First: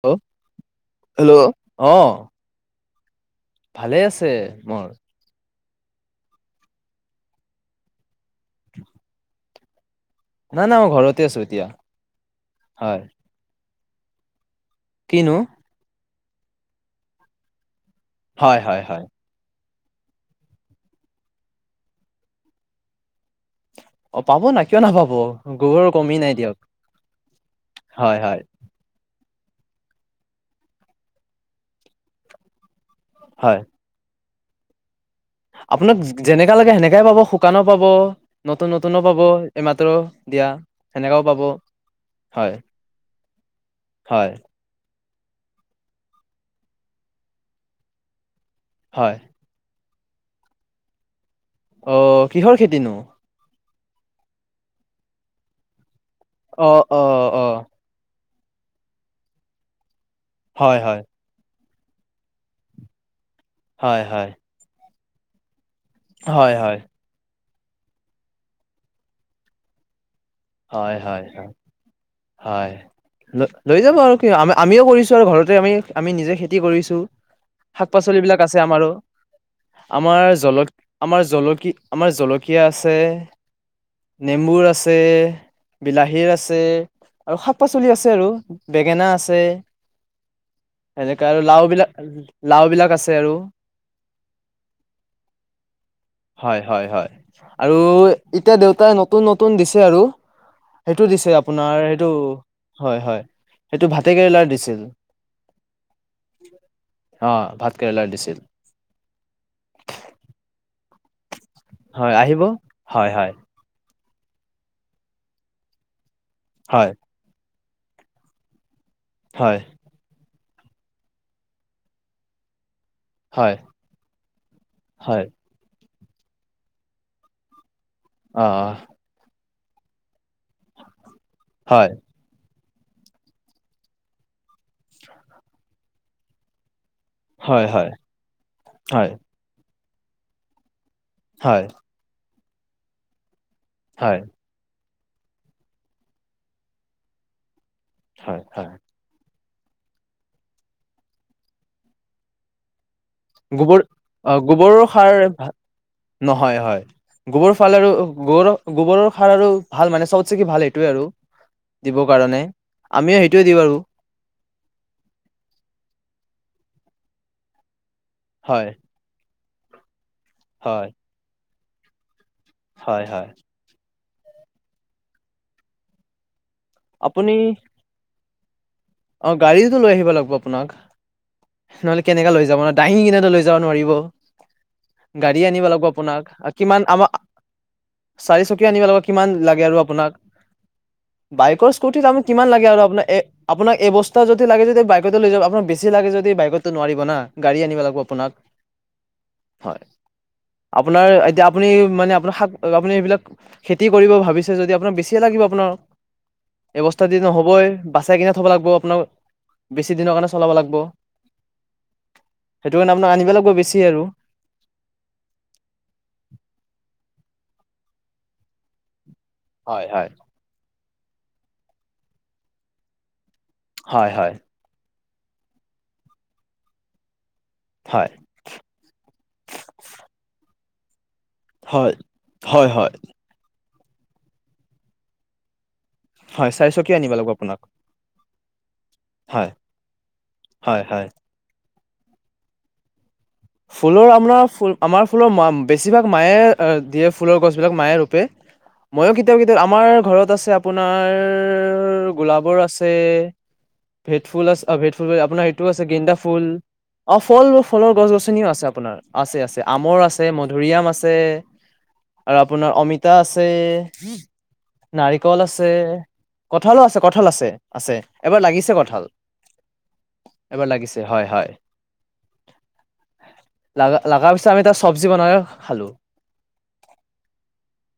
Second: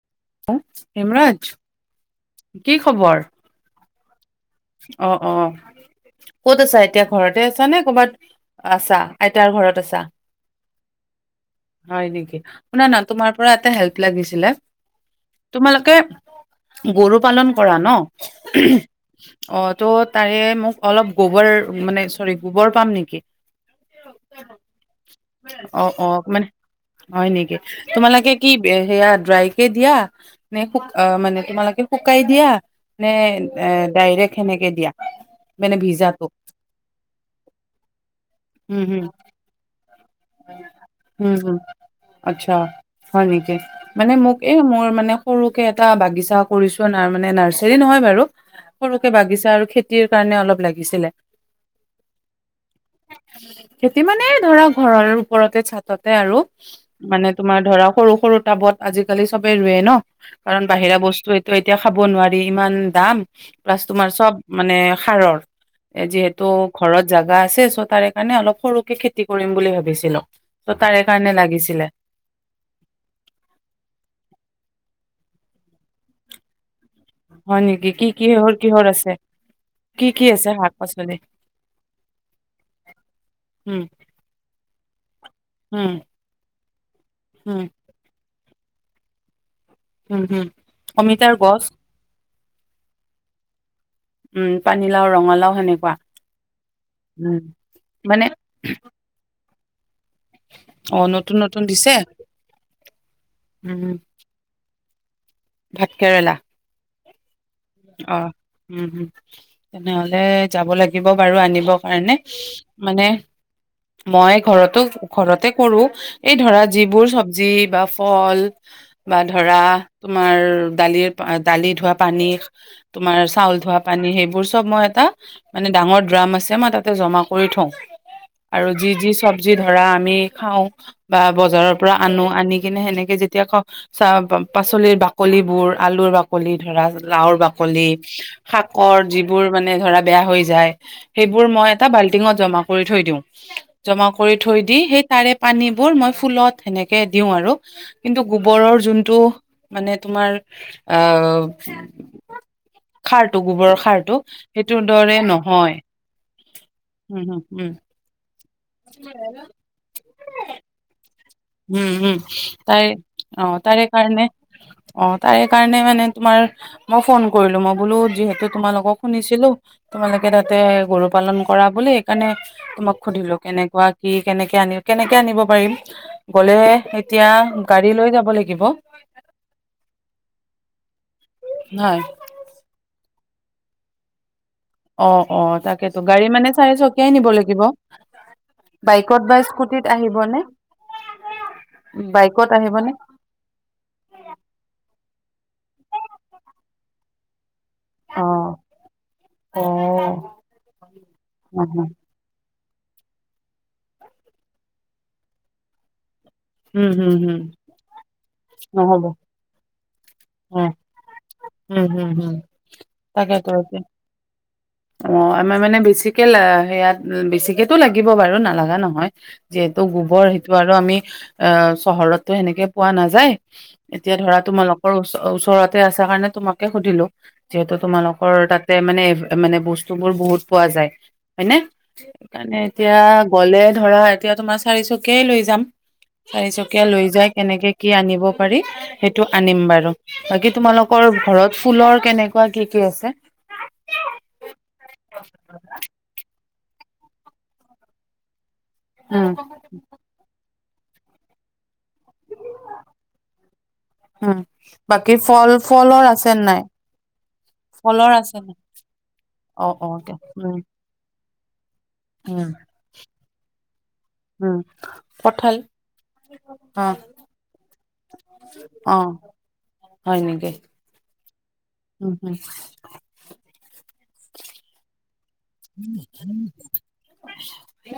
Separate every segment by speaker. Speaker 1: Hello, hello
Speaker 2: Himraj
Speaker 1: অ
Speaker 2: কি খবৰ?
Speaker 1: ভালেই আছো।
Speaker 2: অ-অ' ক'ত আছা এতিয়া, ঘৰতে আছা নে কবাত? আছা। আইতাৰ ঘৰত। বাছা।
Speaker 1: না না মই ঘৰতে আছো এতিয়া
Speaker 2: হয় নেকি। শুনা না
Speaker 1: হয়
Speaker 2: তোমাৰ পৰা এটা হেল্প কি লাগিছিলে?
Speaker 1: কিনো
Speaker 2: তোমালোকে গৰু পালন কৰা ন?
Speaker 1: হয়, হয়, হয়।
Speaker 2: অ', তো তাৰে মোক অলপ গোবৰ, মানে চৰি গোবৰ পাম নেকি?
Speaker 1: অ পাব না কিয় নাপাব গোবৰৰ
Speaker 2: অ',
Speaker 1: কমি
Speaker 2: অ',
Speaker 1: নাই
Speaker 2: মানে
Speaker 1: দিয়ক
Speaker 2: হয় নেকি?
Speaker 1: হয়
Speaker 2: তোমালোকে
Speaker 1: হয়
Speaker 2: কি সেয়া ড্ৰাই [unintelligible] দিয়া নে শু আহ মানে তোমালোকে শুকাই দিয়া। নে
Speaker 1: হয়
Speaker 2: ডাইৰেক সেনেকে দিয়া।
Speaker 1: আপোনাক যেনেকা লাগে সেনেকাই পাব শুকানো পাব নতুন নতুনো পাব এইমাত্ৰ দিয়া সেনেকাও
Speaker 2: উম,
Speaker 1: পাব
Speaker 2: হহ'
Speaker 1: হয়
Speaker 2: আচ্ছা হয় নেকি? মানে
Speaker 1: হয়
Speaker 2: মোক এই মোৰ মানে সৰুকে এটা বাগিচা কৰিছো ন' মানে নাৰ্চাৰী নহয় বাৰু। সৰুকে
Speaker 1: হয়
Speaker 2: বাগিচা আৰু খেত টিৰ কাৰণে অলপ লাগিছিলে।
Speaker 1: অ', কিহৰ খেতিনো?
Speaker 2: খেতি মানে ধৰক ঘৰৰ ওপৰতে চাদ তাতে আৰু
Speaker 1: অ অ
Speaker 2: মানে
Speaker 1: অ
Speaker 2: তোমাৰ ধৰা সৰু সৰু টাবত আজিকালি চবে ৰুৱে ন'। কাৰণ
Speaker 1: হয়
Speaker 2: বাহিৰা
Speaker 1: হয়
Speaker 2: বস্তু সটো এতিয়া খাব নোৱাৰি ইমান দাম। প্লাছ
Speaker 1: হয়
Speaker 2: তোমাৰ
Speaker 1: হয়
Speaker 2: চব মানে সাৰৰ এ, যিহেতু
Speaker 1: হয় হয়
Speaker 2: ঘৰত যা জা [unintelligible] আছে চতাৰে কাৰণে অলপ সৰুকে খেতি কৰিম। বুলি ভাবিছিলোঁ।
Speaker 1: হয়, হয়, হয়, হয়, ল লৈ যাব আৰু কি আমিও কৰিছো। ঘৰতে আমি আমি নিজে খেতি কৰিছোঁ।
Speaker 2: হয় নেকি কি কি
Speaker 1: শাক-পাচল বিলাক
Speaker 2: কিহৰ
Speaker 1: আছে
Speaker 2: কিহৰ
Speaker 1: আমাৰো,
Speaker 2: কি কি
Speaker 1: আমাৰ
Speaker 2: আছে
Speaker 1: জল
Speaker 2: শাক পাচলি?
Speaker 1: আমাৰ জলক আমাৰ জলকীয়া আছে
Speaker 2: উম,
Speaker 1: নেবুৰ আছে।
Speaker 2: উম,
Speaker 1: বিলাহীৰ আছে আৰু শাক
Speaker 2: উম,
Speaker 1: পাচলি আছে। আৰু বেঙেনা আছে।
Speaker 2: উম, হুম।
Speaker 1: এনে
Speaker 2: অমিতাৰ
Speaker 1: কাৰ
Speaker 2: গছ,
Speaker 1: লাওঁ বিলাক লাওঁ বিলাক আছে আৰু।
Speaker 2: উম, পানীলাও, ৰঙালাও সেনেকুৱা।
Speaker 1: হয়, হয়, হয়
Speaker 2: উম,
Speaker 1: আৰু
Speaker 2: মানে
Speaker 1: এতিয়া দেউতাই নতুন নতুন নতুন দিছে আৰু। সেইটো
Speaker 2: অ',
Speaker 1: দিছে
Speaker 2: নতুন নতুন
Speaker 1: আপোনাৰ
Speaker 2: দিছে,
Speaker 1: সেইটো হয়, হয়, সেইটো
Speaker 2: উম,
Speaker 1: ভাতেকেৰেলাৰ দিছিল।
Speaker 2: ভাত কেৰেলা।
Speaker 1: অ। ভাত কেৰেলাৰ
Speaker 2: অ',
Speaker 1: দিছিল
Speaker 2: উম, হম, তেনেহ'লে যাব লাগ দিব বাৰু আনিম। দৰকাৰ
Speaker 1: হয়
Speaker 2: নে
Speaker 1: আহিব
Speaker 2: মানে
Speaker 1: হয় হয়
Speaker 2: মই ঘৰতো ঘৰতে কৰো। এই ধৰা
Speaker 1: হয়
Speaker 2: যিবোৰ চবজি বা ফল বা
Speaker 1: হয়
Speaker 2: ধৰা তোমাৰ দালিৰ পা দালি ধোৱা পানী [inaudible] তোমাৰ
Speaker 1: হয়
Speaker 2: চাউল ধোৱা পানী সেইবোৰ চব মই এটা
Speaker 1: হয়
Speaker 2: মানে ডাঙৰ ড্ৰাম আছে, মই তাতে জমা কৰি থওঁ।
Speaker 1: অ
Speaker 2: আৰু যি যি চব যি ধৰা আমি খাওঁ বা বজাৰৰ
Speaker 1: হয়
Speaker 2: পৰা আনো, আনি যেনে সেনেকে যেতিয়া [unintelligible] পাচলিৰ বাকলিবোৰ আলুৰ বাকলি ধৰা লাউ
Speaker 1: হয়
Speaker 2: কলি
Speaker 1: হয়
Speaker 2: শাকৰ
Speaker 1: হয়
Speaker 2: যিবোৰ মানে ধৰা বেয়া হৈ যায়। সেইবোৰ
Speaker 1: হয়
Speaker 2: মই এটা বাল্টিঙত জমা কৰি থৈ দিওঁ। জমা
Speaker 1: হয়
Speaker 2: কৰি থৈ দি সেই তাৰে পানীবোৰ মই ফুলত সেনেকে দিওঁ আৰু। কিন্তু
Speaker 1: হয় হয়
Speaker 2: গোবৰৰ যোনটো মানে তোমাৰ অ
Speaker 1: গোবৰ অ', গোবৰৰ
Speaker 2: সেইটোৰ দৰে
Speaker 1: সাৰ
Speaker 2: নহয়
Speaker 1: নহয় হয়।
Speaker 2: উম হম
Speaker 1: গোবৰৰ
Speaker 2: উম
Speaker 1: ফাল আৰু গোবৰৰ গোবৰৰ সাৰ আৰু ভাল মানে চবতচেকি ভাল সেইটোৱে আৰু।
Speaker 2: উম
Speaker 1: দিবৰ
Speaker 2: উম
Speaker 1: কাৰণে
Speaker 2: তাৰে
Speaker 1: আমিও সেইটোৱে
Speaker 2: অ
Speaker 1: দিওঁ আৰু
Speaker 2: তাৰে কাৰণে অ তাৰে কাৰণে মানে তোমাৰ মই ফোন কৰিলোঁ মই বোলো যিহেতু
Speaker 1: হয়
Speaker 2: তোমালোকক শুনিছিলো। তোমালোকে তাতে
Speaker 1: হয়
Speaker 2: গৰু পালন কৰা বুলি কাৰণে তোমাক
Speaker 1: হয় হয়
Speaker 2: সুধিলো কেনেকুৱা কি কেনেকে আনি, কেনেকে আনিব পাৰিম। গলে, এতিয়া,
Speaker 1: আপুনি
Speaker 2: গাড়ী লৈ যাব লাগিব। [unintelligible]
Speaker 1: অ গাড়ীতো লৈ আহিব লাগিব আপোনাক
Speaker 2: হয়
Speaker 1: নহলে কেনেকা লৈ যাব ন দাঙি কিনেটা লৈ যাব যাব নোৱাৰিব।
Speaker 2: অ
Speaker 1: গাড়ী
Speaker 2: অ
Speaker 1: আনিব লাগব,
Speaker 2: তাকেতো
Speaker 1: আপোনাক।
Speaker 2: গাড়ী মানে
Speaker 1: আ, কিমান
Speaker 2: চাৰিচকীয়াই
Speaker 1: আমা-ক,
Speaker 2: নিব লাগিব
Speaker 1: চাৰিচকীয়া আনিব, [unintelligible]
Speaker 2: বাইকত
Speaker 1: কিমান
Speaker 2: বা
Speaker 1: লাগে আৰু
Speaker 2: স্কুটিত
Speaker 1: আপোনাক?
Speaker 2: আহিবনে
Speaker 1: বাইকৰ স্কুটিত [unintelligible] কিমান
Speaker 2: বাইকত
Speaker 1: লাগে আৰু
Speaker 2: আহিবনে
Speaker 1: আপোনাক? এ আপোনাক এই বস্তা যদি লাগে যদি বাইকতে লৈ যাব আপোনাৰ বেছি লাগে যদি বাইকোতটো নোৱাৰিব না গাড়ী আনিব লাগিব
Speaker 2: অ
Speaker 1: আপোনাক,
Speaker 2: অ
Speaker 1: হয়। আপোনাৰ এতিয়া আপুনি
Speaker 2: উম
Speaker 1: মানে আপোনাৰ শাক আপুনি এইবিলাক খেতি কৰিব ভাবিছে যদি আপোনাক বেছিয়ে লাগিব আপোনাৰ এবস্তা
Speaker 2: হম
Speaker 1: দি
Speaker 2: হম
Speaker 1: নহ'বই। বাছ্ চাই কেনে থ'ব লাগব, আপোনাৰ।
Speaker 2: নহ'ব অ
Speaker 1: বেছি দিনৰ কাৰণে চলাব
Speaker 2: উম
Speaker 1: লাগিব
Speaker 2: হম হম হম
Speaker 1: সেইটো কাৰণে আপোনাক আনিব লাগিব
Speaker 2: তাকেতো
Speaker 1: বেছি আৰু
Speaker 2: অ আমাৰ মানে বেছিকে লা, সেয়াত ও, বেছিকেতো লাগিব বাৰু নালাগা নহয়। যিহেতু
Speaker 1: হয় হয়
Speaker 2: গোবৰ সেইটো আৰু আমি অ চহৰতে সেনেকে পোৱা নাযায়
Speaker 1: হয়
Speaker 2: এতিয়া
Speaker 1: হয়
Speaker 2: ধৰা, তোমালোক ওচৰতে আছে কাৰণে তোমাকে সুধিলো যিহেতু
Speaker 1: হয়
Speaker 2: তোমালোকৰ তাতে মানে এভ মানে বস্তুবোৰ বহুত পোৱা যায়। হয় নে? সেইকাৰণে
Speaker 1: হয় হয় হয়
Speaker 2: এতিয়া গলে ধৰা, এতিয়া তোমাৰ চাৰিচকীয়াই লৈ যাম।
Speaker 1: হয়
Speaker 2: চাৰিচকীয়া লৈ
Speaker 1: আনিব
Speaker 2: যায়
Speaker 1: লাগিব আপোনাক
Speaker 2: কেনেকে কি আনিব পাৰি সেইটো
Speaker 1: হয়
Speaker 2: আনিম বাৰু, বাকী
Speaker 1: হয় হয়
Speaker 2: তোমালোকৰ ঘৰত ফুলৰ কেনেকুৱা কি কি আছে
Speaker 1: ফুলৰ অমৰা, ফুল, আমাৰ ফুলৰ মাম, বেছিভাগ মায়ে, এ দিয়ে ফুলৰ গছবিলাক, মায়ে ৰূপে ময়ো
Speaker 2: উম।
Speaker 1: কেতিয়াবা কেতিয়াও আমাৰ ঘৰত আছে আপোনাৰ গোলাবৰ আছে ভেদ
Speaker 2: উম,
Speaker 1: ফুল আছে ভেদ ফুল
Speaker 2: বাকী
Speaker 1: আপোনাৰ
Speaker 2: ফল
Speaker 1: এইটো আছে
Speaker 2: ফলৰ
Speaker 1: গেনদা ফুল
Speaker 2: নাই?
Speaker 1: অ ফল ফলৰ গছ গছ [unintelligible] আছে, আপোনাৰ। আছে, আছে।
Speaker 2: অ',
Speaker 1: আমৰ
Speaker 2: অ', দে
Speaker 1: আছে,
Speaker 2: উম,
Speaker 1: মধুৰিআম আছে। আৰু আপোনাৰ অমিতা আছ [unintelligible]
Speaker 2: উম,
Speaker 1: নাৰিকল
Speaker 2: কঠাল
Speaker 1: আছে, কঁঠালো
Speaker 2: অ',
Speaker 1: আছে, কঁঠাল আছে আছে, এবাৰ লাগিছে কঁঠাল,
Speaker 2: অ', হয় নেকি?
Speaker 1: এবাৰ লাগিছে হয়, হয়।
Speaker 2: উম, হম।
Speaker 1: লাগা লগাৰ পিছত আমি তাৰ চব্জি বনাই খালোঁ।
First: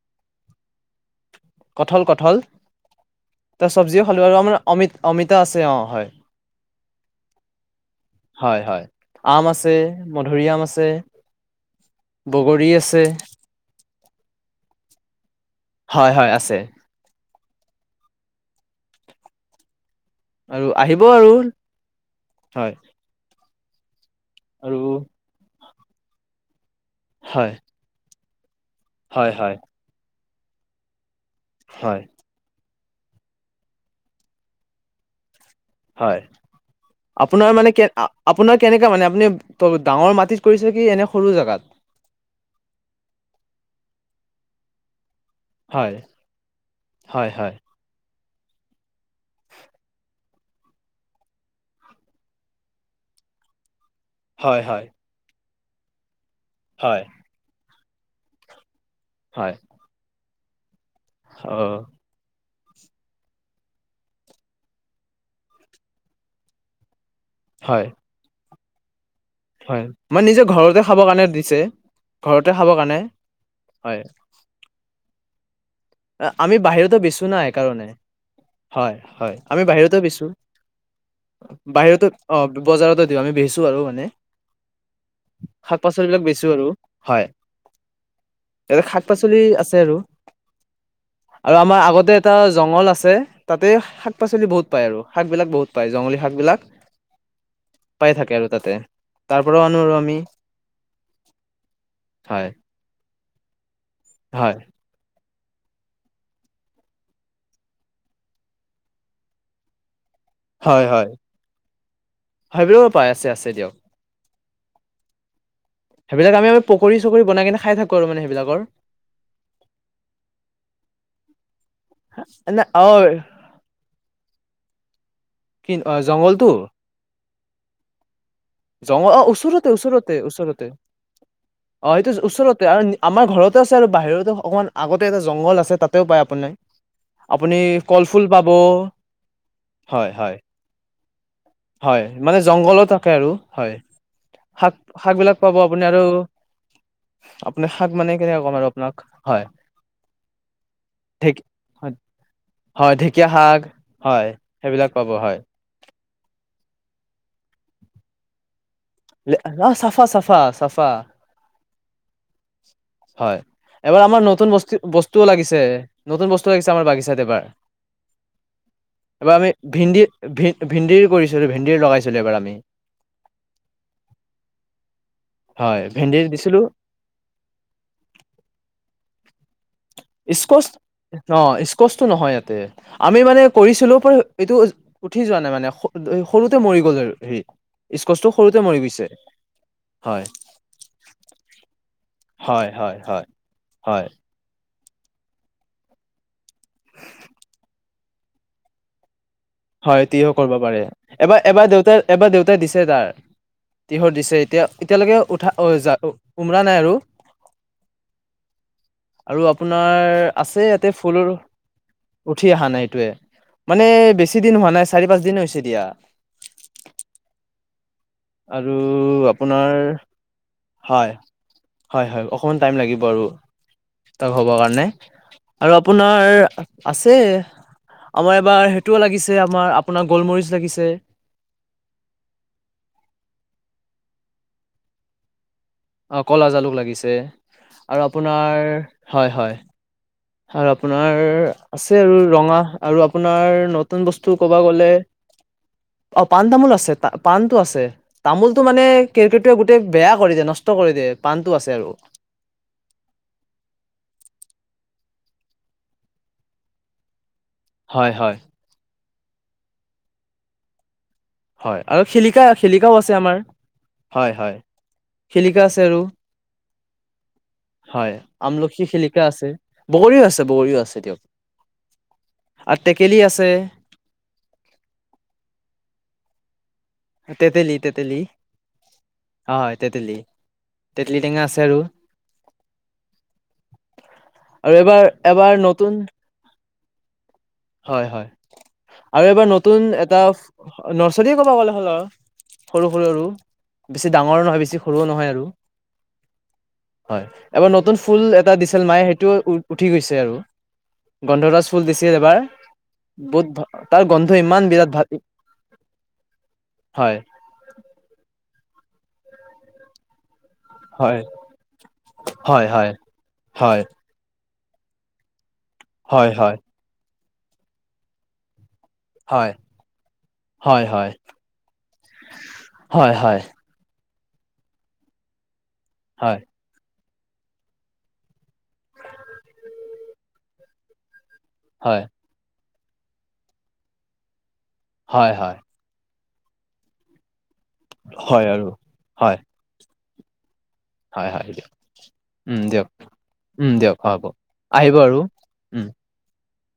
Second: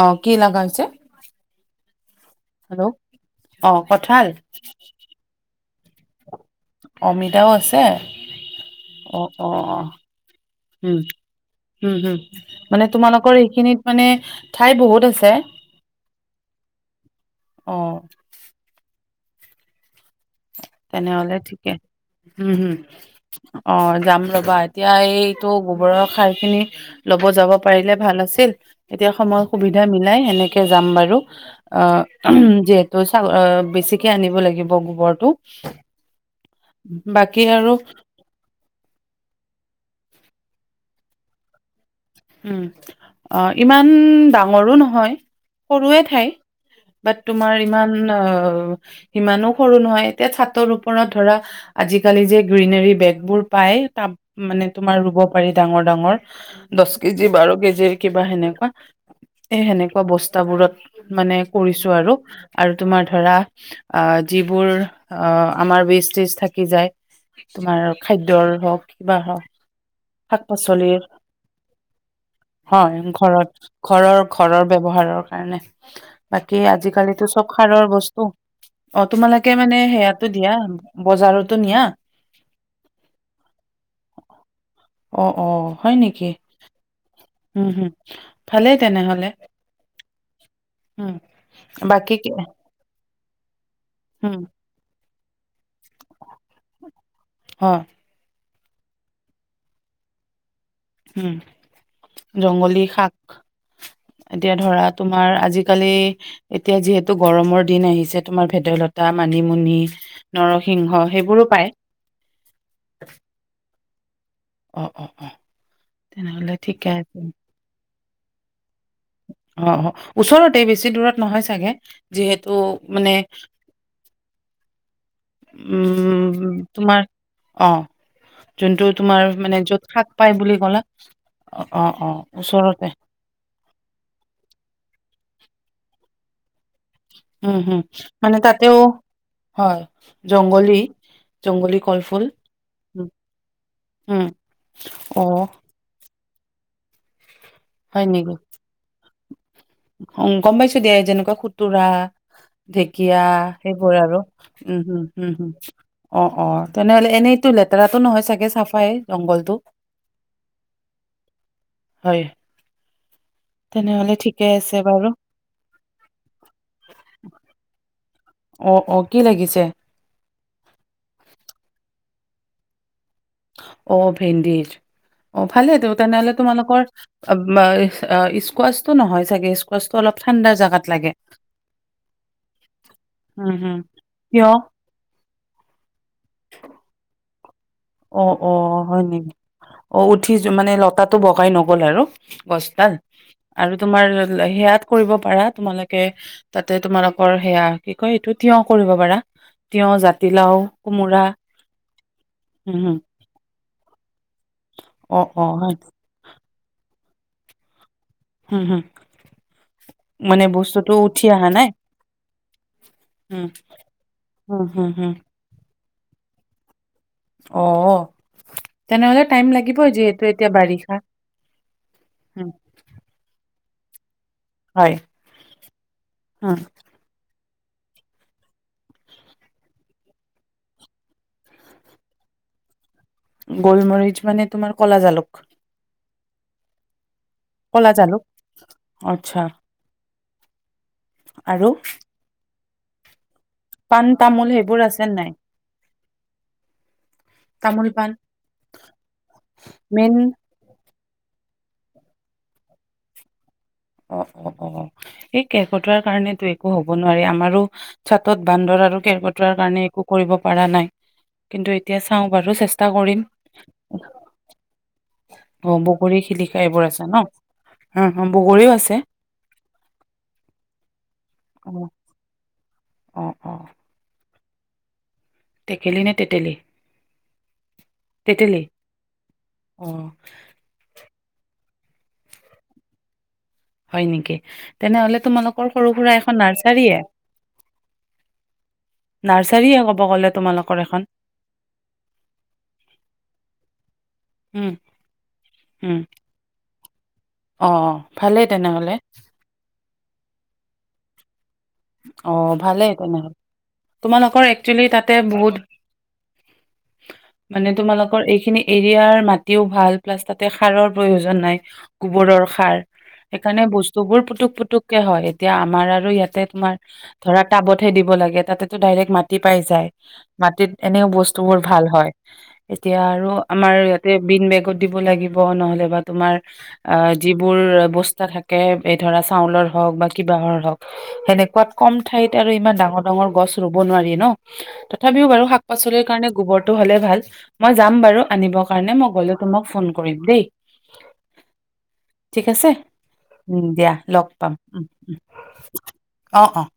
Speaker 2: অ', কি লাগা হৈছে?
Speaker 1: কঠল ক'ত? [unintelligible]
Speaker 2: হেল্ল'
Speaker 1: তাৰ
Speaker 2: অ',
Speaker 1: চব্জিও
Speaker 2: কঁঠাল
Speaker 1: [unintelligible] অমিত অমিতা আছে অ'। হয়।
Speaker 2: অমিতাও আছে?
Speaker 1: হয় হয়
Speaker 2: অ'
Speaker 1: আম
Speaker 2: অ'
Speaker 1: আছে
Speaker 2: অ',
Speaker 1: মধুৰি আম আছে
Speaker 2: উম, হম, হম।
Speaker 1: বগৰী
Speaker 2: মানে
Speaker 1: আছে
Speaker 2: তোমালোকৰ এইখিনিত মানে ঠাই বহুত আছে। তে?
Speaker 1: হয়, হয়, আছে।
Speaker 2: অ'।
Speaker 1: আৰু আহিব আৰু
Speaker 2: তেনেহলে ঠিকে হম
Speaker 1: হয়
Speaker 2: হম। অ যাম ৰবা
Speaker 1: আৰু
Speaker 2: এতিয়া এইটো [unintelligible] লব যাব
Speaker 1: হয়
Speaker 2: পাৰিলে ভাল আছ [unintelligible] এতিয়া
Speaker 1: হয়
Speaker 2: সময়
Speaker 1: হয়
Speaker 2: সুবিধা মিলাই হেনে কিয় যাম বাৰু? অ
Speaker 1: হয়
Speaker 2: যে [unintelligible] বেছিকে আনিব লাগিব গোবৰটো।
Speaker 1: হয়
Speaker 2: বাকী
Speaker 1: আপোনাৰ
Speaker 2: আৰু
Speaker 1: মানে কে আপোনাৰ কেনেকা মানে আপুনি গাওঁৰ মাটিত কৰিছে কি এনে সৰু জাগাত?
Speaker 2: উম অ ইমান ডাঙৰো নহয়।
Speaker 1: হয়
Speaker 2: সৰুয়ে ঠাই বাত
Speaker 1: হয়
Speaker 2: তোমাৰ
Speaker 1: হয়
Speaker 2: ইমান অ সিমানো সৰু নহয় এতিয়া চাতৰ ওপৰত ধৰা আজিকালি যে গ্ৰীনেৰী বেগবোৰ পায় তাব
Speaker 1: হয়
Speaker 2: মানে
Speaker 1: হয়
Speaker 2: তোমাৰ ৰুব পাৰি ডাঙৰ ডাঙৰ দশ
Speaker 1: হয়
Speaker 2: কেজি বাৰ কেজি কিবা সেনেকুৱা
Speaker 1: হয়
Speaker 2: এ সেনেকুৱা [unintelligible] তাবোৰত মানে
Speaker 1: অ
Speaker 2: কৰিছোঁ‌ আৰু আৰু তোমাৰ ধৰা আ যিবোৰ আ আমাৰ বিজ তিজ থাকি যায়। তোমাৰ
Speaker 1: হয়
Speaker 2: খাদ্যৰ হওক বাহ
Speaker 1: হয় মানে
Speaker 2: শাক
Speaker 1: নিজে ঘৰতে খাব
Speaker 2: পাচলিৰ,
Speaker 1: কাৰণে দিছে ঘৰতে খাব কাৰণে
Speaker 2: হয় ঘৰত ঘৰৰ ঘৰৰ ব্যৱহাৰৰ দৰকাৰ নাই
Speaker 1: আ আমি বাহিৰতো বেচো না কাৰণে,
Speaker 2: বস্তু অ
Speaker 1: হয়-হয়
Speaker 2: তোমালোকে
Speaker 1: আমি
Speaker 2: মানে
Speaker 1: বাহিৰতো
Speaker 2: সেয়াতো
Speaker 1: বেচো,
Speaker 2: দিয়া বজাৰতো নিয়া
Speaker 1: বাহিৰতো, অ বজাৰতো দিওঁ, আমি বেচো আৰু মানে।
Speaker 2: অ অ
Speaker 1: শাক
Speaker 2: হয়
Speaker 1: পাচলিবিলাক
Speaker 2: নেকি,
Speaker 1: বেচো আৰু হয়
Speaker 2: হম হম, ভালেই
Speaker 1: ইয়াতে শাক
Speaker 2: তেনেহলে।
Speaker 1: পাচলি আছে আৰু
Speaker 2: উম
Speaker 1: আৰু আমাৰ
Speaker 2: বাকী
Speaker 1: আগতে
Speaker 2: কি-
Speaker 1: এটা জংঘল আছে। তে শাক
Speaker 2: উম
Speaker 1: পাচলি বহুত পায় আৰু। শাকবিলাক বহুত পায় জংলী শাক বিলাক,
Speaker 2: হয়
Speaker 1: পাই থাকে আৰু তাতে, তাৰ পৰাও আনো আৰু আমি।
Speaker 2: উম
Speaker 1: হয়
Speaker 2: জংগলী শাক এতিয়া
Speaker 1: হয়
Speaker 2: ধৰা তোমাৰ আজ ইকালি এতিয়া যিহেতু গৰমৰ দিন আহিছে, তোমাৰ ভেদাইলতা, মানিমুনি
Speaker 1: হয়
Speaker 2: নৰসিংহ
Speaker 1: হয়,
Speaker 2: সেইবোৰো পায়
Speaker 1: হবেউ পাই আছে আছে দিয়ক।
Speaker 2: অ অ অ
Speaker 1: সেইবিলাক আমি
Speaker 2: তেনেহলে
Speaker 1: মানে
Speaker 2: ঠিকে
Speaker 1: পকৰী
Speaker 2: আছে
Speaker 1: চকৰি বনাই কেনে খাই থাক কৰোঁ‌ মানে সেইবিলাকৰ
Speaker 2: অ অ ওচৰতে বেছি দূৰত নহয় চাগে, যিহেতু
Speaker 1: না অ
Speaker 2: মানে
Speaker 1: কিন অ জংঘলটো?
Speaker 2: উম তোমাৰ অ। যোনটো
Speaker 1: জঙ অ
Speaker 2: তোমাৰ মানে য'ত শাক পাই বুলি
Speaker 1: ওচৰতে-ওচৰতে-ওচৰতে,
Speaker 2: ক'লা
Speaker 1: অ এইটো ওচৰতে আৰু নি আমাৰ ঘৰতে আছে আৰু বাহিৰতে অ অকমান আগত এ এটা জংঘল আছে তাতেও পায় আপুনি।
Speaker 2: উম হম,
Speaker 1: কলফুল
Speaker 2: মানে
Speaker 1: পাব
Speaker 2: তাতেও, হয় জংগলী জংগলী
Speaker 1: হয়
Speaker 2: কলফুল
Speaker 1: মানে জংঘলো
Speaker 2: উম
Speaker 1: থাকে আৰু, হয়
Speaker 2: উম,
Speaker 1: শাক-শাক
Speaker 2: অ
Speaker 1: বিলাক পাব আপুনি আৰু আপোনাৰ শাক
Speaker 2: হয়
Speaker 1: মানে
Speaker 2: নেকি
Speaker 1: কেনেকে কম আৰু আপোনাক। হয়।
Speaker 2: [unintelligible] গম পাইছো দিয়া
Speaker 1: ঢেক
Speaker 2: যেনেকুৱা খুতুৰা,
Speaker 1: হয়
Speaker 2: ঢেকীয়া
Speaker 1: শাক
Speaker 2: সেইবোৰ আৰু।
Speaker 1: হয়
Speaker 2: উম,
Speaker 1: সেইবিলাক
Speaker 2: হম,
Speaker 1: পাব
Speaker 2: হম,
Speaker 1: হয়
Speaker 2: হম, অ', অ। তেনেহলে এনেইতটো লেতেৰাতটো নহয় চাগে। চাফ
Speaker 1: লে আহ চফা চফা চফা।
Speaker 2: হয়।
Speaker 1: হয় এবাৰ
Speaker 2: তেনেহলে
Speaker 1: আমাৰ
Speaker 2: ঠিকে
Speaker 1: নতুন
Speaker 2: আছে
Speaker 1: বস্তু
Speaker 2: বাৰু
Speaker 1: বস্তু লাগিছে নতুন বস্তু লাগিছে আমাৰ বাগিচাত এবাৰ
Speaker 2: অ অ কি
Speaker 1: এইবাৰ আমি
Speaker 2: লাগিছে
Speaker 1: ভিন্দি ভ ভেন্দিৰ কৰিছিলোঁ। ভেন্দিৰ লগাইছিলোঁ এইবাৰ আমি।
Speaker 2: অ', ভেন্দিৰ। অ',
Speaker 1: হয়
Speaker 2: ভালেইেতো
Speaker 1: ভেন্দিৰ
Speaker 2: তেনেহলে
Speaker 1: দিছিলোঁ
Speaker 2: তোমালোকৰ অ-ব অ', স্কোৱাচটো নহয় চাগে? স্কোৱাচটো অলপ ঠাণ্ডা
Speaker 1: স্কচ
Speaker 2: জাগাত লাগে
Speaker 1: ন স্কচটো নহয় ইয়াতে, আমি মানে
Speaker 2: উম হুম
Speaker 1: কৰিছিলোঁ পৰ
Speaker 2: কিয়
Speaker 1: এইটো উঠি যোৱা নাই মা মানে [unintelligible] সৰুতে মৰি গ'ল আৰু হেৰি স্কচটো
Speaker 2: অ',
Speaker 1: সৰুতে মৰি
Speaker 2: অ', হয়
Speaker 1: গৈছে
Speaker 2: নেকি। অ',
Speaker 1: হয়
Speaker 2: উঠিছো মানে লতাটো বগাই নগ'ল আৰু।
Speaker 1: হয়
Speaker 2: গছডাল
Speaker 1: হয় হয়
Speaker 2: আৰু তোমাৰ
Speaker 1: হয়
Speaker 2: লৈ সেয়াত কৰিব পাৰা তোমালোকে তাতে তোমালোকৰ সেয়া কি কয়, এইটো তিয়হ কৰিব পাৰা। তিয়হ
Speaker 1: হয় এতিয়াও কৰিব
Speaker 2: জাতিলাও
Speaker 1: পাৰে
Speaker 2: কোমোৰা
Speaker 1: এবাৰ এবাৰ দেউতাৰ এবাৰ দেউতা তে
Speaker 2: হম
Speaker 1: দিছে
Speaker 2: হম
Speaker 1: তাৰ। তিহৰ দিছে। এতিয়া এতিয়ালৈকে
Speaker 2: অ অ
Speaker 1: উঠা
Speaker 2: হয়
Speaker 1: এই-যা উমৰা নাই আৰু?
Speaker 2: হম হম
Speaker 1: আৰু আপোনাৰ
Speaker 2: মানে
Speaker 1: আছে ইয়াতে
Speaker 2: বস্তুটো উঠি
Speaker 1: ফুলৰ,
Speaker 2: অহা নাই
Speaker 1: উঠি অহা নাই এটোয়ে।
Speaker 2: উম
Speaker 1: মানে বেছি [unintelligible]
Speaker 2: হম
Speaker 1: হোৱা নাই,
Speaker 2: হম
Speaker 1: চাৰি
Speaker 2: হম
Speaker 1: পাঁচ দিন হে হৈছে। তিয়া।
Speaker 2: অ।
Speaker 1: আৰু
Speaker 2: তেনেহলে টাইম
Speaker 1: আপোনাৰ,
Speaker 2: লাগিবই যিহেতু এতিয়া বাৰিষা
Speaker 1: হয়, হয় হয়,
Speaker 2: উম
Speaker 1: অকমান টাইম লাগিব আৰু। তাক হ'বৰ কাৰণে
Speaker 2: হয়
Speaker 1: আৰু আপোনাৰ
Speaker 2: উম
Speaker 1: আছে আমাৰ এবাৰ সেইটোও লাগিছে আমাৰ আপোনাৰ, গোলমৰিচ লাগিছে।
Speaker 2: গোলমৰিচ মানে তোমাৰ ক'লা জালুক।
Speaker 1: অ', কলা জালুক লাগিছে।
Speaker 2: কলা
Speaker 1: আৰু
Speaker 2: জালুক
Speaker 1: আপোনাৰ, হয়
Speaker 2: আচ্ছা
Speaker 1: হয়। [unintelligible] আপোনাৰ আছে আৰু ৰঙা আৰু আপ আপোনাৰ নতুন
Speaker 2: পাণ
Speaker 1: বস্তু
Speaker 2: তামোল
Speaker 1: ক'ব
Speaker 2: সেইবোৰ
Speaker 1: গলে,
Speaker 2: আছে নাই
Speaker 1: অ', পাণ তামোল আছে। পাণটো আছে।
Speaker 2: তামোল পাণ
Speaker 1: তামোলতটো মানে কেৰকেটোৱে গোটেই বেয়া
Speaker 2: মেইন
Speaker 1: কৰি দিয়ে, নষ্ট কৰি দিয়ে। পাণটো আছে আৰু।
Speaker 2: অ-অ- অ এই কেৰ্কেটুৱাটো কাৰনে একো হব নোৱাৰি আমাৰ আৰু
Speaker 1: হয় হয়
Speaker 2: চাদত বান্দৰ আৰু কেৰ্কেটুৱাটো তাৰ কাৰণে একো কৰিব পৰা নাই কিন্তু
Speaker 1: হয়
Speaker 2: এতিয়া
Speaker 1: আৰু
Speaker 2: চাও
Speaker 1: শিলিখা
Speaker 2: বাৰু চেষ্টা
Speaker 1: শিলিখাও আছে
Speaker 2: কৰিম।
Speaker 1: আমাৰ হয় হয় শিলিখা
Speaker 2: অ'
Speaker 1: আছে আৰু
Speaker 2: বগৰী শিলিখা এইবোৰ আছে ন? বগৰীও আ
Speaker 1: কি শিলিখা আছে বগৰীও আছে বগৰীও আছে দিয়ক
Speaker 2: অ
Speaker 1: আৰু টেকেলি
Speaker 2: অ
Speaker 1: আছে
Speaker 2: অ টেকেলি নে তেতেলী?
Speaker 1: তেতেলি, তেতেলি।
Speaker 2: তেতেলী
Speaker 1: হয়।
Speaker 2: অ
Speaker 1: তেতেলি, তে [unintelligible] টেঙা আছে আৰু
Speaker 2: হয় নেকি?
Speaker 1: আৰু এবাৰ
Speaker 2: তেনেহ'লে
Speaker 1: এবাৰ
Speaker 2: তোমালোকৰ
Speaker 1: নতুন
Speaker 2: সৰু-সুৰা এখন নাৰ্চ [unintelligible]
Speaker 1: হয়, হয়। আৰু এবাৰ
Speaker 2: নাৰ্চাৰীয়ে
Speaker 1: নতুন
Speaker 2: ক'ব গ'লে
Speaker 1: এটাফ,
Speaker 2: তোমালোকৰ এখন
Speaker 1: নাৰ্চাৰীয়ে ক'ব গ'লে [unintelligible] সৰু-সৰু আৰু। বেছি ডাঙৰ নহয়,
Speaker 2: উম
Speaker 1: বেছি সৰুও নহয় আৰু।
Speaker 2: উম
Speaker 1: হয়।
Speaker 2: অ
Speaker 1: এবাৰ নতুন ফুল
Speaker 2: ভালেই
Speaker 1: এটা দিছিল
Speaker 2: তেনেহলে
Speaker 1: মায়ে। সেইটোৱে ও, উৎ উঠি গৈছে আৰু গন্ধৰাজ ফুল দিছিল,
Speaker 2: অ
Speaker 1: এবাৰ।
Speaker 2: ভালেই তেনেহ
Speaker 1: বহুত তাৰ গন্ধ
Speaker 2: তোমালোকৰ
Speaker 1: ইমান
Speaker 2: একচুয়ালি
Speaker 1: বিৰাট ভাল
Speaker 2: তাতে বহুত
Speaker 1: হয়
Speaker 2: মানে তোমালোকৰ এইখিনি এৰিয়াৰ মাটিও ভাল প্লাষ্টাৰ সাৰৰ
Speaker 1: হয়
Speaker 2: প্ৰয়োজন নাই, গোবৰৰ
Speaker 1: হয়
Speaker 2: সাৰ।
Speaker 1: হয়
Speaker 2: সেইকাৰণে
Speaker 1: হয়
Speaker 2: বস্তুবোৰ পুটুক পুটু পুতুকে হয় এতিয়া আমাৰ আৰু
Speaker 1: হয়
Speaker 2: ইয়াতে
Speaker 1: হয়
Speaker 2: ধৰা, টাবতহে দিব লাগে। তাতে [unintelligible] ডাইৰেক্ট মাটি
Speaker 1: হয়
Speaker 2: পাই যায়। মাটিত
Speaker 1: হয়
Speaker 2: এনেও
Speaker 1: হয়
Speaker 2: বস্তুবোৰ ভাল হয়। এতিয়া
Speaker 1: হয়
Speaker 2: আৰু
Speaker 1: হয়
Speaker 2: আমাৰ ইয়াত বিন বেগত দিব লাগিব নহলে অ তোমাৰ
Speaker 1: হয়
Speaker 2: আ, যিবোৰ বস্তা থাকে, এই ধৰা চাউলৰ হওঁক বা কিবাহৰ হওঁক, সেনে কম ঠাই আৰু ইমান ডাঙৰ ডাঙৰ-ডাঙৰ গছ ৰুৱ নোৱাৰি ন? তথাপিও
Speaker 1: হয় হয় হয়
Speaker 2: বাৰু শাক পাচলিৰ কাৰণে গোবৰটো হলে ভাল মই যাম বাৰু
Speaker 1: হয়
Speaker 2: আনিব
Speaker 1: আৰু
Speaker 2: কাৰণে মই
Speaker 1: হয়
Speaker 2: গলে তোমাক ফোন কৰিম দেই
Speaker 1: হয়! হয়! দিয়ক
Speaker 2: ঠিক
Speaker 1: উম!
Speaker 2: আছে
Speaker 1: দিয়ক উম!
Speaker 2: দিয়া
Speaker 1: দিয়ক। হ'ব
Speaker 2: লগ পাম উম,
Speaker 1: আহিব আৰু উম!
Speaker 2: অ', অ'